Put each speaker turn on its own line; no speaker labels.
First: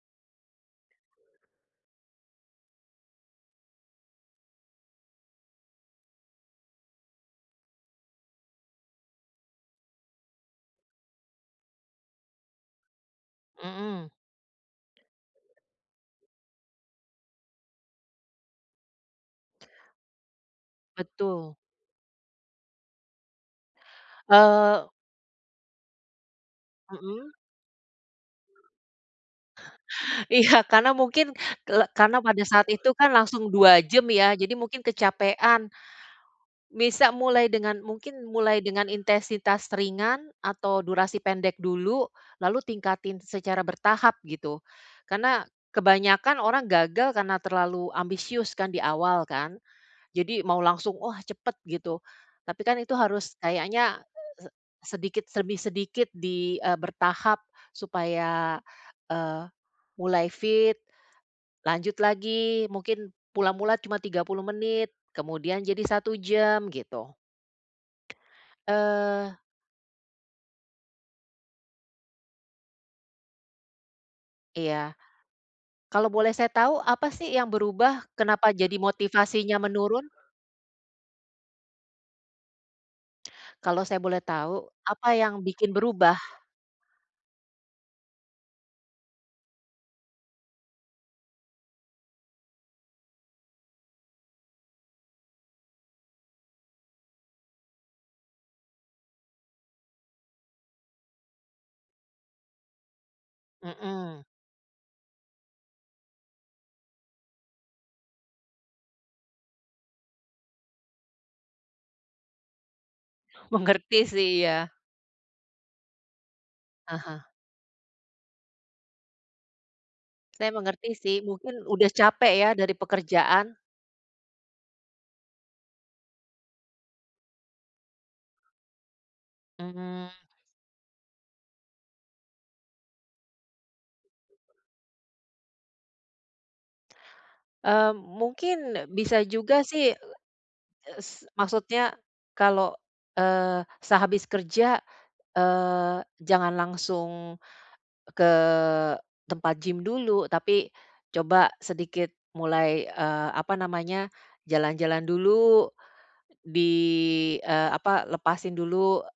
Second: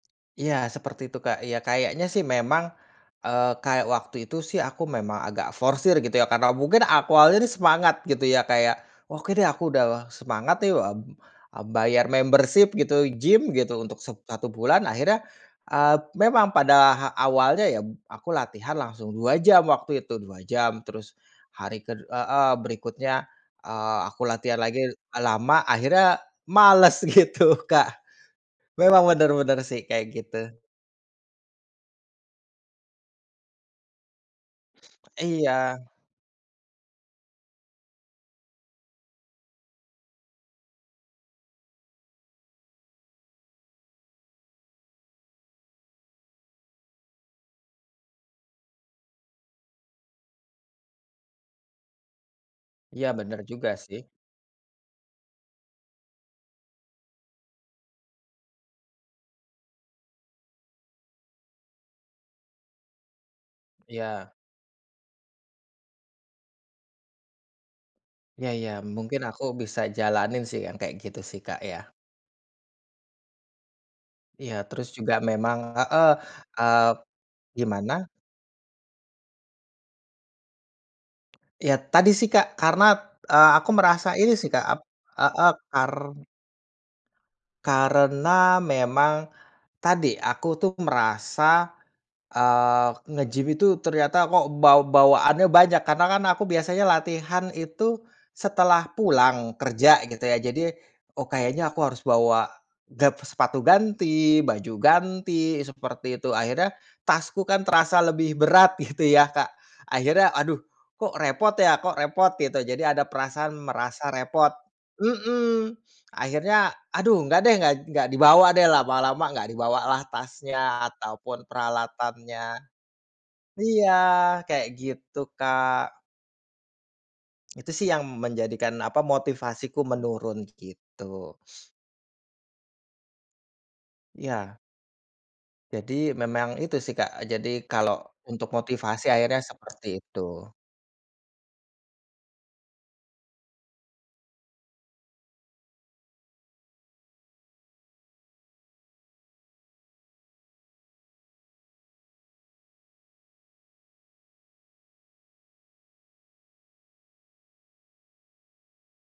Iya seperti itu Kak, iya kayaknya sih memang, eee, kayak waktu itu sih aku memang agak forsir gitu ya karena mungkin ak awalnya nih semangat gitu ya Kak, ya oke deh aku udah semangat nih, eee, bayar membership gitu gym gitu untuk
Mhm.
set satu bulan akhirnya, eee, memang pada ha awalnya ya aku latihan langsung 2 jam waktu itu 2 jam terus,
Betul.
hari ke heeh, berikutnya, eee, aku latihan lagi
Eee.
lama akhirnya males
Mhm.
gitu Kak, memang bener bener sih kayak gitu.
Iya karena mungkin ke karena pada saat itu kan langsung 2 jam ya jadi mungkin kecapekan.
Iya.
Bisa mulai dengan mungkin mulai dengan intensitas ringan atau durasi pendek dulu, lalu tingkatin secara bertahap gitu, karena kebanyakan orang gagal karena terlalu ambisius kan di awal kan, jadi mau langsung oh cepet gitu, tapi kan itu
Iya
harus
bener juga sih.
kayaknya se sedikit demi sedikit di, eee, bertahap supaya, eee, mulai fit, lanjut lagi mungkin mula-mula cuma tiga
Iya.
puluh menit kemudian jadi 1 jam gitu.
Iya iya mungkin
Eee.
aku bisa jalanin sih yang kayak gitu sih Kak, ya. Ya terus
Iya,
juga memang, heeh,
kalau boleh saya tahu
eee
apa sih yang berubah
gimana?
kenapa jadi motivasinya menurun?
Iya tadi sih Kak, karena, eee, aku
Kalau saya
merasa
boleh
ini sih Kak,
tahu
ap
apa yang
heeh,
bikin
kar
berubah?
karena memang, tadi aku tuh merasa, eee, ngegym itu ternyata kok baw bawaannya banyak karena kan aku biasanya latihan itu setelah pulang kerja gitu ya jadi, oh kayaknya aku harus bawa, gab sepatu
Mhm.
ganti baju ganti seperti itu akhirnya tasku kan terasa lebih berat gitu ya Kak, akhirnya aduh, kok repot ya kok repot gitu jadi ada perasaan
Mengerti
merasa
sih
repot
iya.
mhm, akhirnya aduh
Heeh.
enggak deh gak gak dibawa deh lama-lama enggak dibawalah
Saya
tasnya
mengerti sih
ataupun
mungkin udah capek ya
peralatannya,
dari pekerjaan.
iya kayak gitu, Kak. Itu sih yang menjadikan apa motivasiku
Mmm.
menurun gitu. Ya. Jadi memang itu sih Kak, jadi kalau
Mmm,
untuk
mungkin
motivasi
bisa
akhirnya
juga
seperti
sih,
itu.
e s maksudnya, kalau, eee, sehabis kerja, eee, jangan langsung, ke tempat gym dulu tapi coba sedikit mulai, eee, apa namanya jalan-jalan dulu, di, eee, apa lepasin dulu.